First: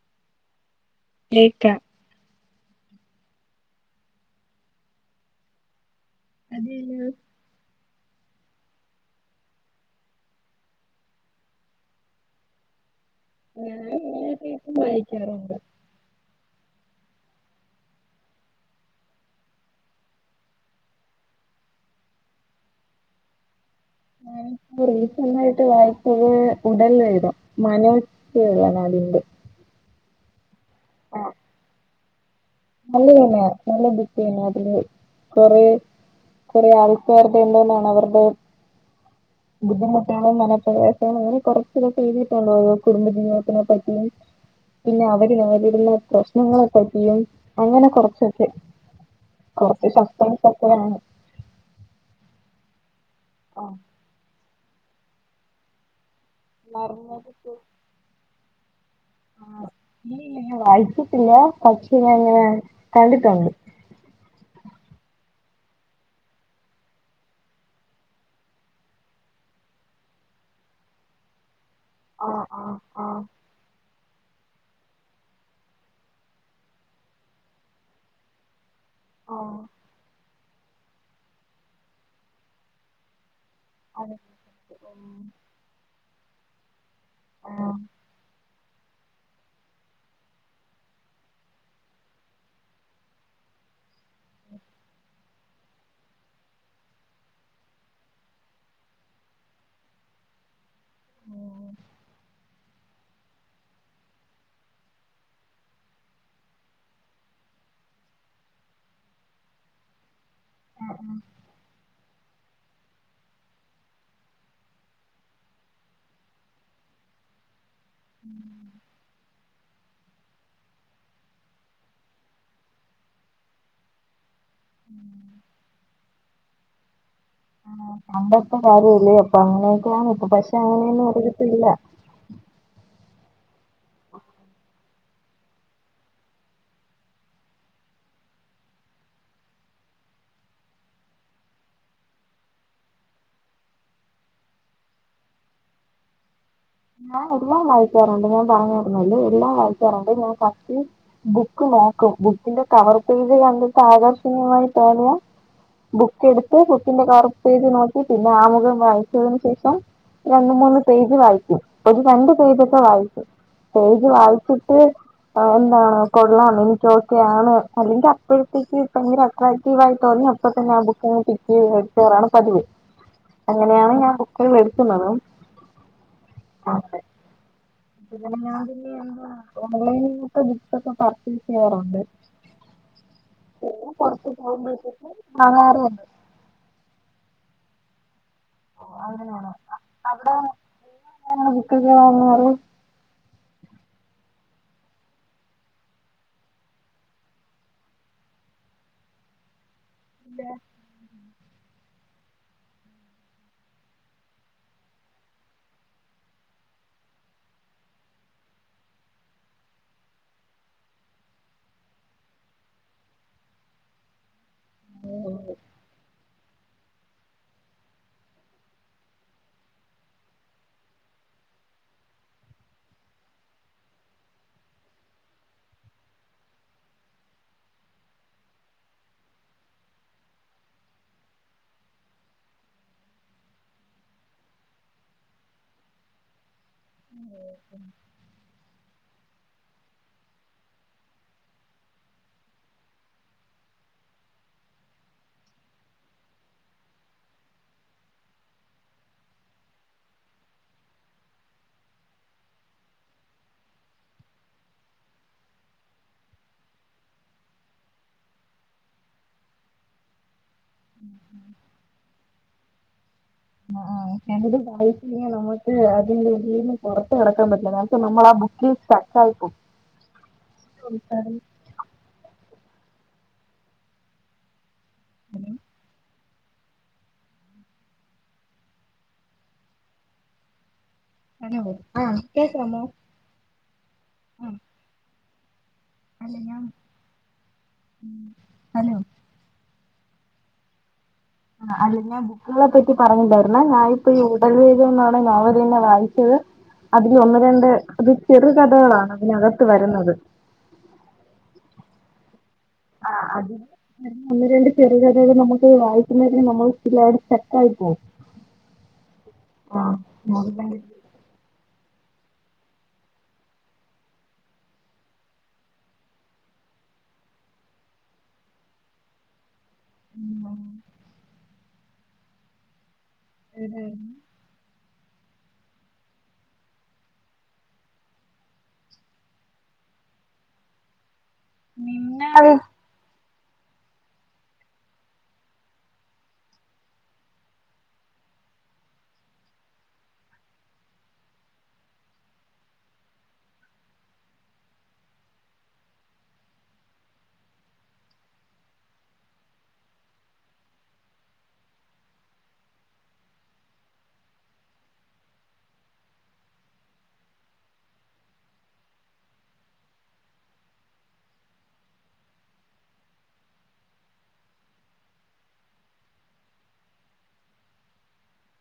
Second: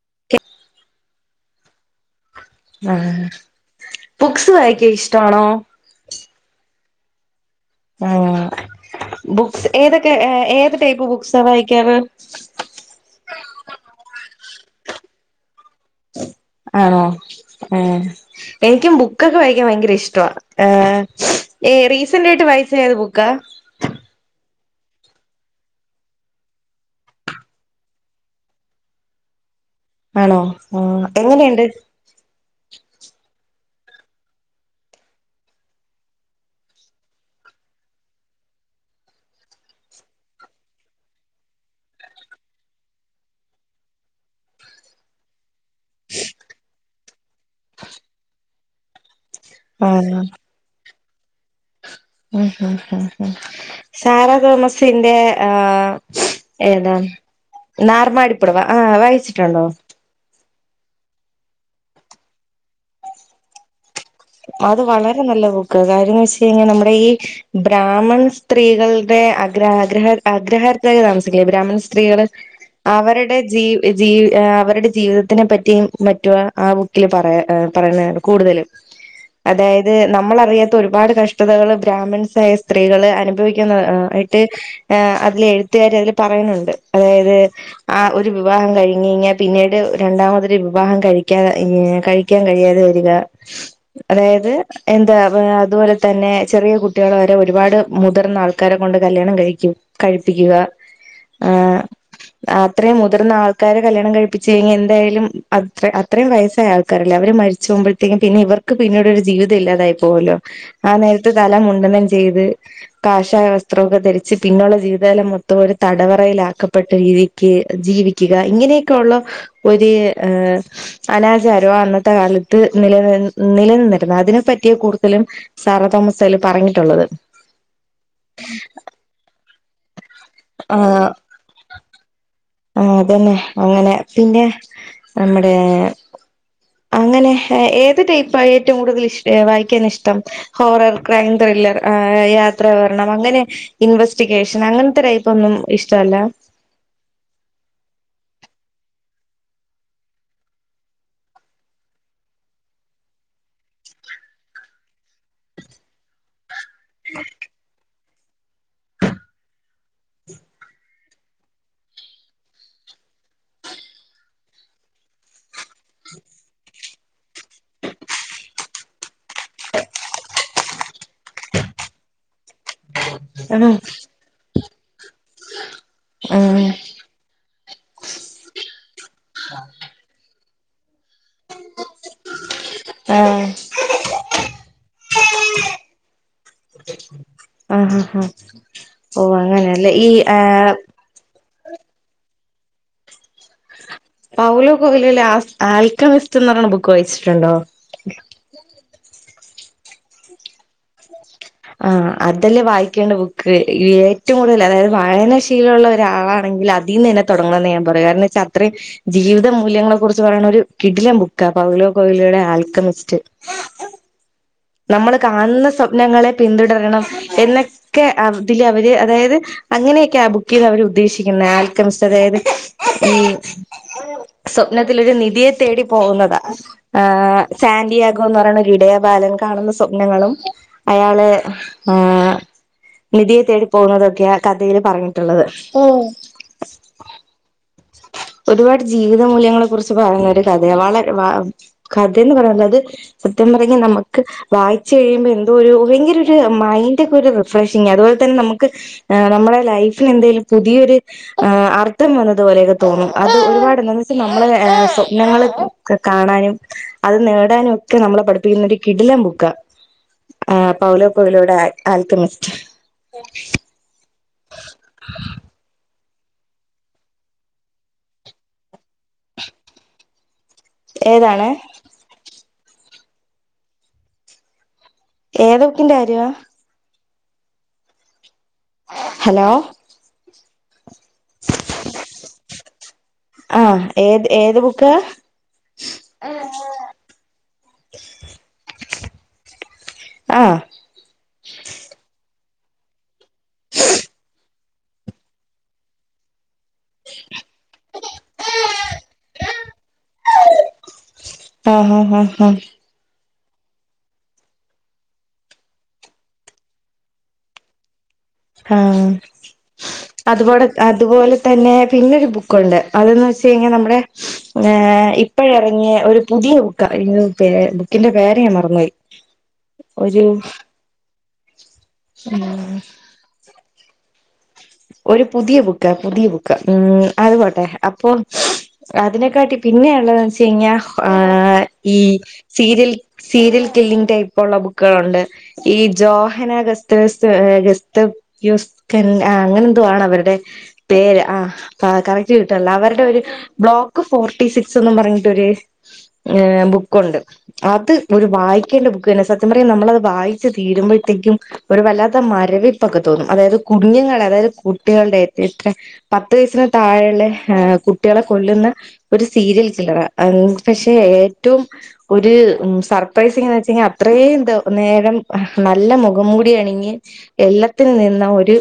[unintelligible] [unintelligible] ആഹ് books വായിക്കാൻ ഇഷ്ടമാണോ? അതെല്ലോ ആഹ് ബുക്സ് ഏതൊക്കെ ഏത് ടൈപ്പ് ബുക്സാ വായിക്കാറ്? ഞാൻ എല്ലാ ടൈപ്പും വായിക്കാറുണ്ട് ആണോ ആഹ് എനിക്കും ബുക്കൊക്കെ വായിക്കാൻ ഭയങ്കര ഇഷ്ടവാ ആഹ് ഈ റീസന്റ് ആയിട്ട് വായിച്ചത് ഏത് ബുക്കാ? ഞാനിപ്പോ റീസന്റ് ആയിട്ട് വായിച്ചത് ഉടൽ വേദം മനോ [unintelligible] ആണോ ആഹ് എങ്ങനെയുണ്ട്? നല്ല [unintelligible] നല്ല ബുക്ക് തന്നെയാ അതില് കുറേ കുറേ ആൾക്കാരുടെ എല്ലാം [unintelligible] ബുദ്ധിമുട്ടുകളും മനപ്രയാസങ്ങളും അങ്ങനെ കുറച്ചൂ എഴുതിയിട്ടുള്ളൂ കുടുംബജീതത്തിനെ പറ്റിയും പിന്നെ അവര് നേരിടുന്ന പ്രശ്നങ്ങളെ പറ്റിയും അങ്ങനെ കുറച്ചൊക്കെ കുറച്ച് ആഹ് സസ്പെൻസ് ഒക്കെയാണ് [unintelligible] ആഹ് സാറാ തോമസിന്റെ ആഹ് ഏതാ? നറുന്നതൊക്കെ നാർമാടിപ്പുടവ ആഹ് ആ വായിച്ചിട്ടുണ്ടോ? ഞാൻ വായിച്ചിട്ടില്ല പക്ഷേ ഞാൻ ഇങ്ങനെ കണ്ടിട്ടുണ്ട് അത് വളരെ നല്ല ബുക്ക് കാര്യന്ന് വെച്ച കഴിഞ്ഞാ നമ്മുടെ ഈ ബ്രാഹ്മൺ സ്ത്രീകളുടെ അഗ്ര അഗ്രഹ അഗ്രഹാരത്തിലല്ലേ താമസിക്കല് ബ്രാഹ്മ സ്ത്രീകള് അവരുടെ ജീ ജീ ആഹ് അവരുടെ ജീവിതത്തിനെ പറ്റിയും മറ്റുവാ ആ ബുക്കില് പറയ പറയണ കൂടുതലും അതായത് നമ്മൾ അറിയാത്ത ഒരുപാട് കഷ്ടതകള് ബ്രാഹ്മിൺസായ സ്ത്രീകള് അനുഭവിക് അതെ. ആയിട്ട് ഉം, അതിലെ എഴുത്തുകാരി അതില് പറയുന്നുണ്ട് അതായത് ആ ഒരു വിവാഹം കഴിഞ്ഞ് കഴിഞ്ഞാ പിന്നീട് രണ്ടാമതൊരു വിവാഹം കഴിക്കാ കഴിക്കാൻ കഴിയാതെ വരിക [inaudible] അതായത് എന്താ അതുപോലെ തന്നെ ചെറിയ കുട്ടികൾ വരെ ഒരുപാട് മുതിർന്ന ആൾ ആൾക്കാരെ കൊണ്ട് കല്യാണം കഴിക്കും കഴിപ്പിക്കുക ഉം, ആഹ് അത്രയും മുതിർന്ന ആൾക്കാരെ കല്യാണം കഴിപ്പിച്ച് കഴിഞ്ഞാ എന്തായാലും അത്ര അത്രയും വയസ്സായ ആൾക്കാരല്ലേ അവര് മരിച്ച്പോകുമ്പഴു പിന്നെ ഇവർക്ക് പിന്നീട് ഒരു ജീവിതം ഇല്ലാതായി പോകുല്ലോ ആ നേരത്ത് തല മുണ്ടനം ചെയ്ത് കാഷായ വസ്ത്രമൊക്കെ ധരിച്ച് പിന്നെയുള്ള ജീവിതകാലം മൊത്തം ഒരു തടവറയിലാക്കപ്പെട്ട രീതി ക്ക് ജീവിക്കുക ഇങ്ങനെയൊക്കെ ഉള്ള ഒര് അനാചാരോ അന്നത്തെ കാലത്ത് നിലനിന്ന് നിലനിന്നിരുന്നു അതിന് പറ്റിയ കൂടുതലും സാറാ തോമസ് അതില് പറഞ്ഞിട്ടുള്ളത് അന്നത്തെ കാര്യമല്ലേ അപ്പ അങ്ങനെയൊക്കെ കാണും ഇപ്പം പക്ഷെ അങ്ങനെയൊന്നും ആഹ് ഒരിടത്തുമില്ല ആഹ് അതന്നെ അങ്ങനെ പിന്നെ നമ്മുടെ അങ്ങനെ ഏത് ടൈപ്പാ ഏറ്റവും കൂടുതൽ ഇഷ് വായിക്കാൻ ഇഷ്ടം ഹോറർ ക്രൈം ത്രില്ലർ ആഹ് യാത്രാ വിവരണം അങ്ങനെ ഇൻവെസ്റ്റിഗേഷൻ അങ്ങനത്തെ ടൈപ്പൊന്നും ഇഷ്ടമല്ല ഞാൻ എല്ലാം വായിക്കാറുണ്ട് ഞാൻ പറഞ്ഞിരുന്നല്ലോ എല്ലാം വായിക്കാറുണ്ട് ഞാൻ ഫസ്റ്റ് ബുക്ക് നോക്കും ബുക്കിന്റെ കവർ പേജ് കണ്ടിട്ട് ആകർഷണീയമായി തോന്നിയ ബുക്ക് എടുത്ത് ബുക്കിന്റെ കവർ പേജ് നോക്ക്‌ പിന്നെ ആമുഖം വായിച്ചതിന് ശേഷം രണ്ട് മൂന്ന് പേജ് വായിക്കും ഒരു രണ്ട് പേജൊക്കെ വായിക്കും പേജ് വായിച്ചിട്ട് അത് എന്താണ് കൊള്ളാം എനിക്ക് ഓക്കെയാണ് അല്ലെങ്കിൽ അപ്പോഴത്തേക്ക് കിട്ടുവെങ്കി ആക്ടീവായി തോന്നിയ അപ്പൊ തന്നെ ആ ബുക്ക്‌ ഇങ്ങ് പിക്ക് ചെയ്തു എടുക്കാറാണ് പതിവ് ആഹ് അങ്ങനെയാണ് ഞാൻ ബുക്കുകൾ എടുക്കുന്നതും ആഹ് അതെ പിന്നെ ഞാൻ പിന്നെ ഓൺലൈനിലൊക്കെ ബുക്സൊക്കെ പർച്ചേസ് ചെയ്യാറുണ്ട് ആഹ് ഞങ്ങൾ പൊറത്ത് പോകുമ്പോഴത്തേക്ക് ആഹാരം ഉണ്ട് [inaudible] ആഹ് ഉം [unintelligible] അങ്ങനെയല്ലേ ഈ ആഹ് ആ ബുക്കെല്ലാം ഒന്ന് പറയ്‌ പൗലോ കോയിലോയിലെ ആ ആൽകെമിസ്റ്റ് എന്ന് പറണ ബുക്ക് വായിച്ചിട്ടുണ്ടോ ഇല്ല [inaudible] ആഹ് അതല്ലേ വായിക്കേണ്ട ബുക്ക് ഏറ്റവും കൂടുതൽ അതായത് വായനശീലമുള്ള ഒരാളാണെങ്കിൽ അത് അതീന്ന് തന്നെ തൊടങ്ങണം ന്നെ ഞാൻ പറയു കാരണം ന്ന് വെച്ചാ അത്രയും ജീവിത മൂല്യങ്ങളെ കുറിച്ച് പറയണ ഒരു കിടിലം ബുക്കാ പൗലോ കൊയിലോയുടെ ആൽക്കെമിസ്റ്റ് നമ്മള് കാണുന്ന സ്വപ്നങ്ങളെ പിന്തുടരണം എന്നൊക്കെ അതില് അവര് അതായത് അങ്ങനെയൊക്കെയാ ആ ബുക്ക് ചെയ്ത അവര് ഉദ്ദേശിക്കുന്നെ ആൽക്കെമിസ്റ്റ് അതായത് ഈ സ്വപ്നത്തിലൊരു നിധിയെ തേടി പോകുന്നതാ ആഹ് സാന്റിയാഗോ എന്ന് പറയുന്ന ഒരു ഇടയബാലൻ കാണുന്ന സ്വപ്നങ്ങളും അയാള് ആഹ് നിധിയെ തേടി പോകുന്നതൊക്കെയാ കഥയിൽ പറഞ്ഞിട്ടുള്ളത് [inaudible] ഒരുപാട് ജീവിത മൂല്യങ്ങളെ കുറിച്ച് പറയുന്ന ഒരു കഥയാ വളരെ വ കഥയെന്ന് പറയുന്നത് സത്യം പറഞ്ഞ നമുക്ക് വായിച്ചു കഴിയുമ്പോ എന്തോ ഒരു ഭയങ്കര ഒരു മൈൻഡ് ഒക്കെ ഒരു റിഫ്രഷിംഗാ അതുപോലെ തന്നെ നമുക്ക് ആഹ് നമ്മുടെ ലൈഫിന് എന്തെലും പുതിയൊരു ആഹ് അർത്ഥം വന്നത് പോലെയൊക്കെ തോന്നും അത് ഒരുപാട് എന്താന്ന് വച്ചാൽ നമ്മള് സ്വപ്നങ്ങള്ക്കെ കാണാനും അത് നേടാനും ഒക്കെ നമ്മളെ പഠിപ്പിക്കുന്ന ഒരു കിടിലം ബുക്കാ ആഹ് പൗലോകൊയിലോയുടെ ആൽക്കെമിസ്റ്റ് ആഹ് ഞാനത് വായിച്ച് കഴിഞ്ഞ നമ്മക്ക് അതിന്റുള്ളീന്ന് പൊറത്ത് കടക്കാൻ പറ്റില്ല എന്ന് വച്ചാ നമ്മൾ ആ ബുക്കിൽ സ്റ്റക്ക് ആയി പോകും ഏതാണ് ഏത് ബുക്കിന്റെ കാര്യവാ ഹലോ ഹലോ ആഹ് കേക്കാമോ ആഹ് ഏത് ആഹ് ഏത് ബുക്കാ അല്ല ഞാൻ ഉം ഹലോ. ആഹ് ആഹ് അലീനബു ക് കാളെ പറ്റി പറഞ്ഞിട്ടണ്ടായിരുന്ന ഞാനിപ്പ ഈ ഉടൽ വേഗം എന്നൊള്ള നോവലന്നെ വായിച്ചത് അതിൽ ഒന്ന് രണ്ട് അത് ചെറുകഥകളാണ് അതിനകത്ത് വരുന്നത്. ആഹ് ആഹ് ആഹ് ആഹ്. ആഹ് അത്. ഒന്ന് രണ്ട് ചെറ്കഥേക് നമുക്ക് വായിക്കുന്നതിന് നമ്മൾപിന്നവിടെ സ്റ്റെക്കായി പോവും. ആഹ് അതുപോടെ ആഹ് അത് അതുപോലെ തന്നെ പിന്നൊരു ബുക്കുണ്ട് അതന്ന് വെച്ച കഴിഞ്ഞാ നമ്മടെ ഏഹ് ഇപ്പോ ഇറങ്ങിയ ഒരു പുതിയ ബുക്ക അയിന് പെ ബുക്കിന്റെ പേര് ഞാൻ മറന്ന്പോയി. ഒരു ഉം ഏതാണ് ഒരു പുതിയ ബുക്ക പുതിയ ബുക്ക ഉം അതുപോട്ടെ അപ്പൊ. അതിനെക്കാട്ടി പിന്നെള്ളത് വെച്ച് കഴിഞ്ഞാ ആഹ് ഈ സീരിൽ. സീരിയൽ കില്ലിംഗങ് ടൈപ് ഉള്ള ബുക്കുകളുണ്ട്. ഈ ജോഹന ഗസ്തസ് ഗസ്ത് യുസ്കൻ ആഹ് അങ്ങനെ എന്തോ ആണ് അവരുടെ പേര് ആഹ് ആഹ് കറക്റ്റ് കിട്ട്ൻല അവരുടെ ഒരു. ബ്ലോക്ക് ഫോർട്ടി സിക്സ് എന്ന് പറഞ്ഞിട്ട് ഓര് ഏഹ് ബുക്കുണ്ട്. അത് ഒരു വായിക്കേണ്ട ബുക്ക് തന്നെ സത്യം പറയാ നമ്മളത് വായിച്ചു തീരുമ്പോഴത്തേക്കും. ഒരു വല്ലാത്ത മരവിപ്പൊക്കെ തോന്നും അതായത് കുഞ്ങ്ങ അതായത് കുട്ടികളുടെ ഇത്ര പത്ത് വയസിന് താഴെയുള്ളെ ഏഹ് കുട്ടാളെ കൊല്ലുന്ന. ഒരു സീരിയൽ കില്ല ആം പക്ഷെ ഏറ്റോം ഓര് ഉം സർപ്രൈസിംഗ് എന്ന് വെച്ചയിഞ്ഞ അത്രയും ദി നേരം നല്ല മുഖം മുടി അണിഞ്ഞ്. എല്ലത്തിൻ നിന്ന ഒര്.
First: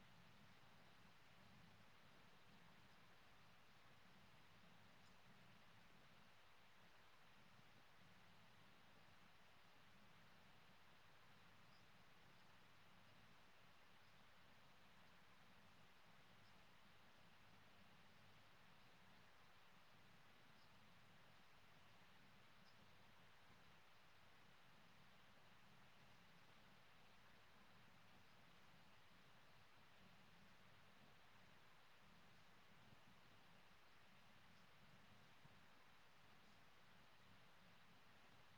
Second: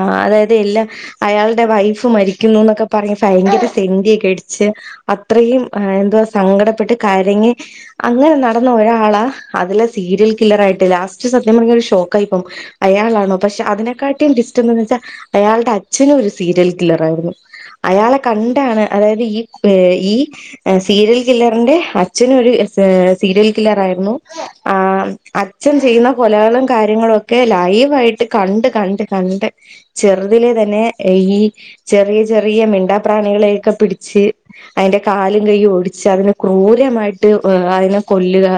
ആഹ് അതായത് എല്ല അയാളുടെ വൈഫ് മരിക്കുന്നു എന്നൊക്കെ പറഞ്ഞ് ഭയങ്കര സെറ്റിയൊക്കെ അടിച്ച്. അത്രയും ആഹ് എന്തുവാ സങ്കടപ്പെട്ട് കരഞ് അങ്ങനെ നടന്ന ഒരാള അതിലെ സീരിയൽ കില്ലറയിട്ട് ലാസ്റ്റ് സത്യം പറഞ്ഞ ഒരു ഷോക്കയിപ്പോം അയാളാണോ പക്ഷെ അതിനെക്കാട്ടി ടിസ്റ്റ്ന്തന്ന് വെച്ചാൽ അയാളുടെ അച്ഛനും ഒരു സീരിയൽ കില്ലറായിരുന്നു. അയാളെ കണ്ടാണ് അതായത് ഈ പെ ഈ. ഏഹ് സീരിയൽ കില്ലറിന്റെ അച്ഛന് ഒരു എസേ സീരിയൽ കില്ലറാആയിരുന്നു ആം അച്ഛൻ ചെയ്യുന്ന കൊലകളും കാര്യങ്ങളും ഒക്കെ ലൈവായിട്ട് കണ്ട് കണ്ട്. കണ്ട് ചെറുതില് തന്നെ ഈ. ചെറിയ ചെറിയ മിണ്ടാ പ്രാണികളെഒക്കെ പിടിച്ച്. അതിന്റെ കാലും കയ്യും ഒടിച്ച് അതിനെ ക്രൂരമായിട്ട് അതിനെ കൊല്ലുക.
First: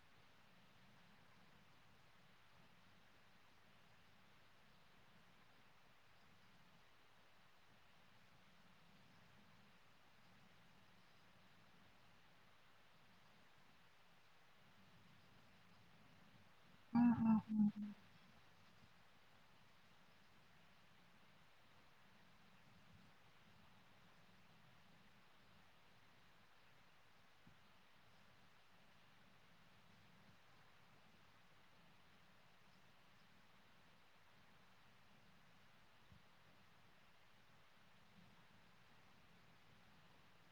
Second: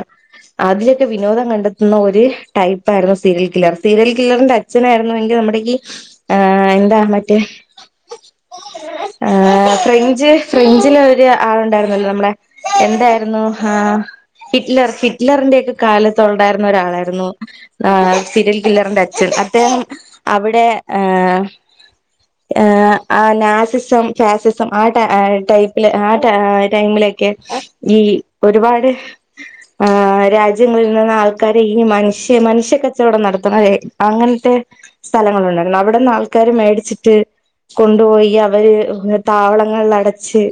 അതിലൊക്കെ വിനോദം കണ്ടെത്തുന്ന ഒരു ടൈപ്പായിരുന്നു സീരിയൽ കില്ലർ സീരിയൽ കില്ലറിന്റെ അച്ഛനായിരുന്നു ങ്കി നമ്മുടെകി ആഹ് എന്താ മറ്റേ. ആഹ് ഫ്രഞ്ച് ഫ്രഞ്ചില് ഓര് ആളുണ്ടായിരുന്നല്ലോ നമ്മുടെ. എന്തായിരുന്നു ആഹ. ഹിറ്റ്ലർ ഹിറ്റ്ലറിന്റെ ഒക്കെ കാലത് ഉണ്ടായിരുന്ന ഒരാളായിരുന്നു. ആ സിരിയൽ കില്ലറിന്റെ അച്ഛൻ അദ്ദേഹം അവിടെ ഏഹ. [inaudible] ആ നാസിസം ഫാസിസം ആ ടൈപ്പില് ആ ടൈമിലൊക്കെ. ഈ ഒരുപാട്. ആ രാജ്യം നിന്ന് ആൾക്കാര് ഈ മനുഷ്യ മനുഷ്യ കച്ചവടം നടത്തും അല്ലെ. അങ്ങൻത്തെ സ്ഥലങ്ങളുണ്ടായിരുന്നു അവിടന്ന് ആൾക്കാര് മേടിച്ചിട്ട്. കൊണ്ടുപോയി അവര് താവളങ്ങളില അടച്ച്.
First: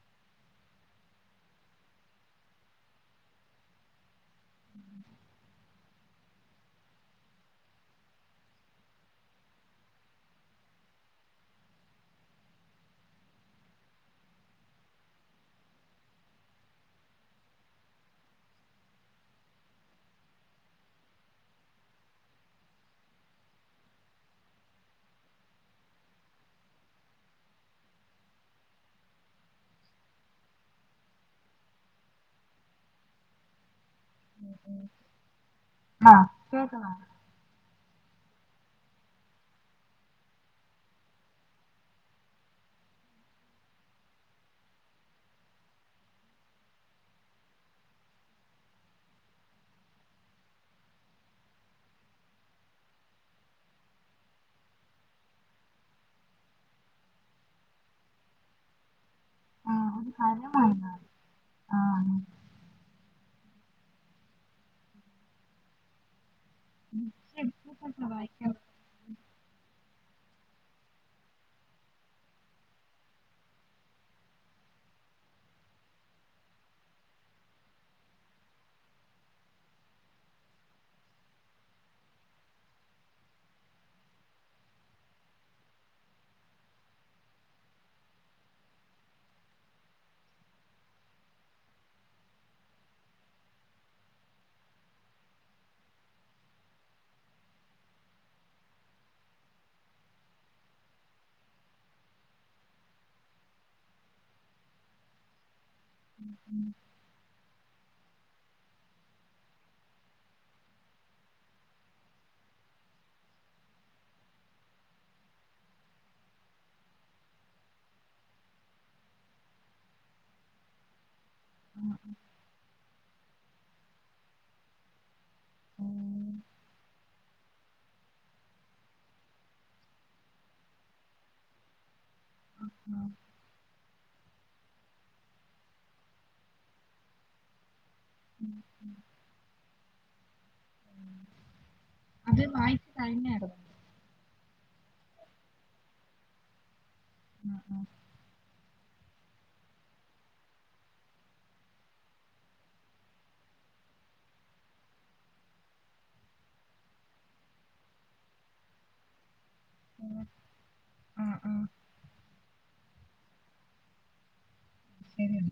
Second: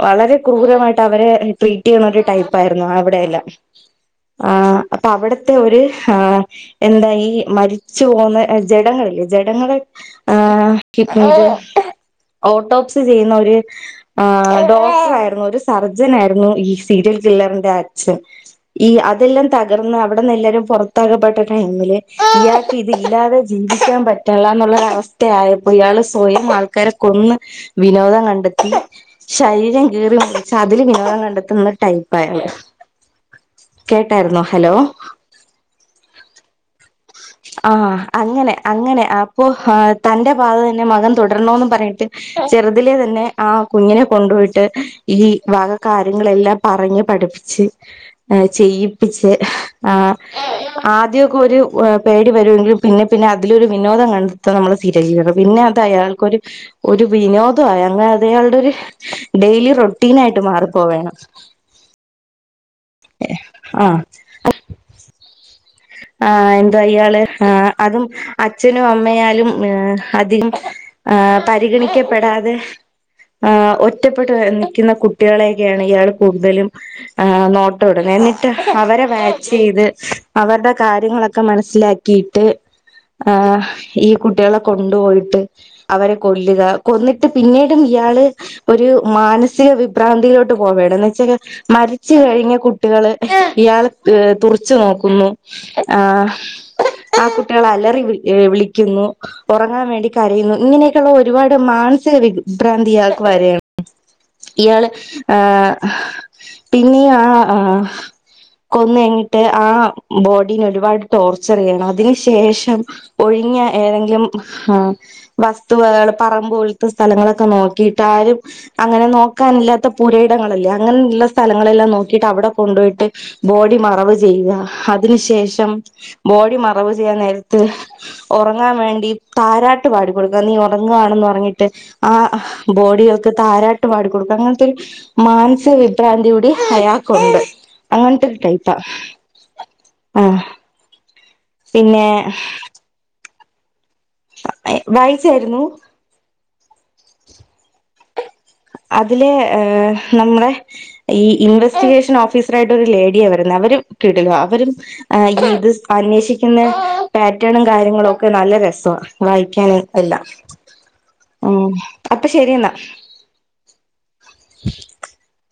വളരെ ക്രൂരമായിട്ട് അവരെ ട്രീറ്റ് ചെയ്യണ ഒരു ടൈപ്പ ആയിരുന്നു അവിടെയെല്ലാം. ആ അപ്പൊ അവിടുത്തെ ഒരു ആ എന്താ യി ഈ മരിച്ചു പോവുന്ന ജടങ്ങലില്ലേ ജടങ്ങൾ ആ ഓട്ടോക്സി ചെയ്യുന്ന ഒരു ആ ഡോക്ടർ ആയിരുന്നു ഒരു സർജന ആയിരുന്നു ഈ സീരിയൽ കില്ലറിന്റെ അച്ഛൻ. ഈ അതെല്ലാം തകർന്ന് അവിടെന്ന് എല്ലാരും പുറത്താക്കപ്പെട്ട ടൈമില് ഇയാൾക്ക് ഇതില്ലാതെ. ജീവിക്കാൻ പറ്റുള്ള എന്നുള്ളര അവസ്ഥയപ്പോ ഇയാള് സ്വയം ആൾക്കാരെ കൊന്ന്. വിനോദം കണ്ടെത്തി. ശരീരം കീറി മുറിച് അതില് വിനോദം കണ്ടെത്തുന്ന ടൈപ്പായിരുന്നു. കേട്ടായിരുന്നോ ഹലോ? ആഹ കേക്കണോ ആഹ അങ്ങനെ അങ്ങനെ അപ്പോ ആ തന്റെ പാത തന്നെ മകൻ തുടരണന്ന് പറഞ്ഞിട്ട്. ചെറുതിലെ തന്നെ ആ കുഞ്ഞിനെ കൊണ്ടുപോയിട്ട് ഈ വാക കാര്യങ്ങളെല്ലാം. പറഞ്ഞ് പഠിപ്പിച്ച്. ചെയ്യിപ്പിച്ച് ആ ആദ്യക്കെ ഒരു. പേടി വരുമെങ്കിലും പിന്നെ പിന്നെ അതിലൊരു വിനോദം കണ്ടെത്താൻ നമ്മൾ സീരിയൽ കില്ലർ പിന്നെ അത് അയാൾക്കൊരു. ഒരു വിനോദയ അങ്ങനെ അതയാ ളുടെ ഒരു ഡെയിലി റൊട്ടീൻ ആയിട്ട് മാറിപ്പോ വേണ്. ആഹ്. ഏ ആഹ് ആ എന്ത അയയാള് ആ അതും അച്ഛനും അമ്മയാലും. ഏ അതി പരിഗണിക്കപ്പെടാതെ. ആ ഒറ്റപ്പെട്ട് നിക്കുന്ന കുട്ടികളെയൊക്കെയാണ് ഇയാൾ കൂടുതലും. ആ നോട്ടടും എന്നിട്ട് അവരെ വാച്ച് ചെയ്ത്. അവരുടെ കാര്യങ്ങളൊക്കെ മനസ്സിലാക്കിയിട്ട്. ആ ഈ കുട്ടികളെ കൊണ്ടുപോയിട്ട്. അവരെ കൊല്ലുക. കൊന്നിട്ട് പിന്നീടും ഇയാള്. ഒരു മാനസിക വിഭ്രാന്തിയിലോട്ട് പോവാണ്. എന്ന് വെച്ചാൽ മരിച്ചു കഴിഞ്ഞ കുട്ടികള് ഇയാളെ തുറി ച്ചു നോക്കും. ന്നു ആ ആ കുട്ടിള് അലറി വിളിക്കുന്നു. ഉറങ്ങാൻ വേണ്ടി കരയുന്നു. ഇങ്ങനെയൊക്കെയുള്ള ഒരുപാട് മാനസിക വിഭ്രാന്തിയാക്ക് വരയാണ്. ഇയാള് ആഹ് [inaudible] പിന്നീ ആ ആ കൊന്നേങ്ങിട്ട് ആ ബോഡീല് ഒരുപാട് ടോർച്ചർ ചെയണം അതിന് ശേഷം. ഒഴിഞ്ഞ ഏതെങ്കിലും ആ വസ്തുവകള് പറമ്പ പോലത്തെ സ്ഥലങ്ങളൊക്കെ നോക്കിയിട്ടാരും. അങ്ങനെ നോക്കാനില്ലാത്ത പുരയിടങ്ങളല്ലേ അങ്ങനെയുള്ള. സ്ഥലങ്ങളെല്ലാം നോക്കിയിട്ട് അവിടെ കൊണ്ടു പോയിട്ട് ബോഡി മറവ് ചെയ്യുക. അതിനു ശേഷം ബോഡി മറവ് ചെയ്യാൻ നേരത്ത്. ഉറങ്ങാൻ വേണ്ടി താരാട്ട് പാടിക്കൊടുക്കുക, നീ ഉറങ്ങുകവാണെന്ന് ഉറങ്ങിയിട്ട് ആഹ്. ബോഡിയൊക്കെ താരാട്ട് പാടിക്കൊടുക്കും അങ്ങനത്തെ ഒരു മാനസിക വിഭ്രാന്തി കൂടി അയാൾക്കുണ്ട്. അങ്ങനത്തെ ഒരു ടൈപ്പാ, ആഹ് പിന്നെ. അത് വായിച്ചു കഴിഞ്ഞായിരുന്നു. വാ വായിച്ചായിരുന്നു. ആഹ് ആഹ് അതിലെ ഏഹ് നമ്മുടെ. ഈ ഇൻവെസ്റ്റിഗേഷൻ ഓഫീസർ ആയിട്ട് ഒരു ലേഡിയാ വരുന്നേ, അവര് കിടിലാ അവരും. ആഹ് ഇത് അന്വേഷിക്കുന്ന പാറ്റേണും കാര്യങ്ങളും ഒക്കെ നല്ല രസാ വായിക്കാൻ എല്ലാം. [unintelligible] ഉം, അപ്പൊ ശരിയെന്നാൽ. [unintelligible]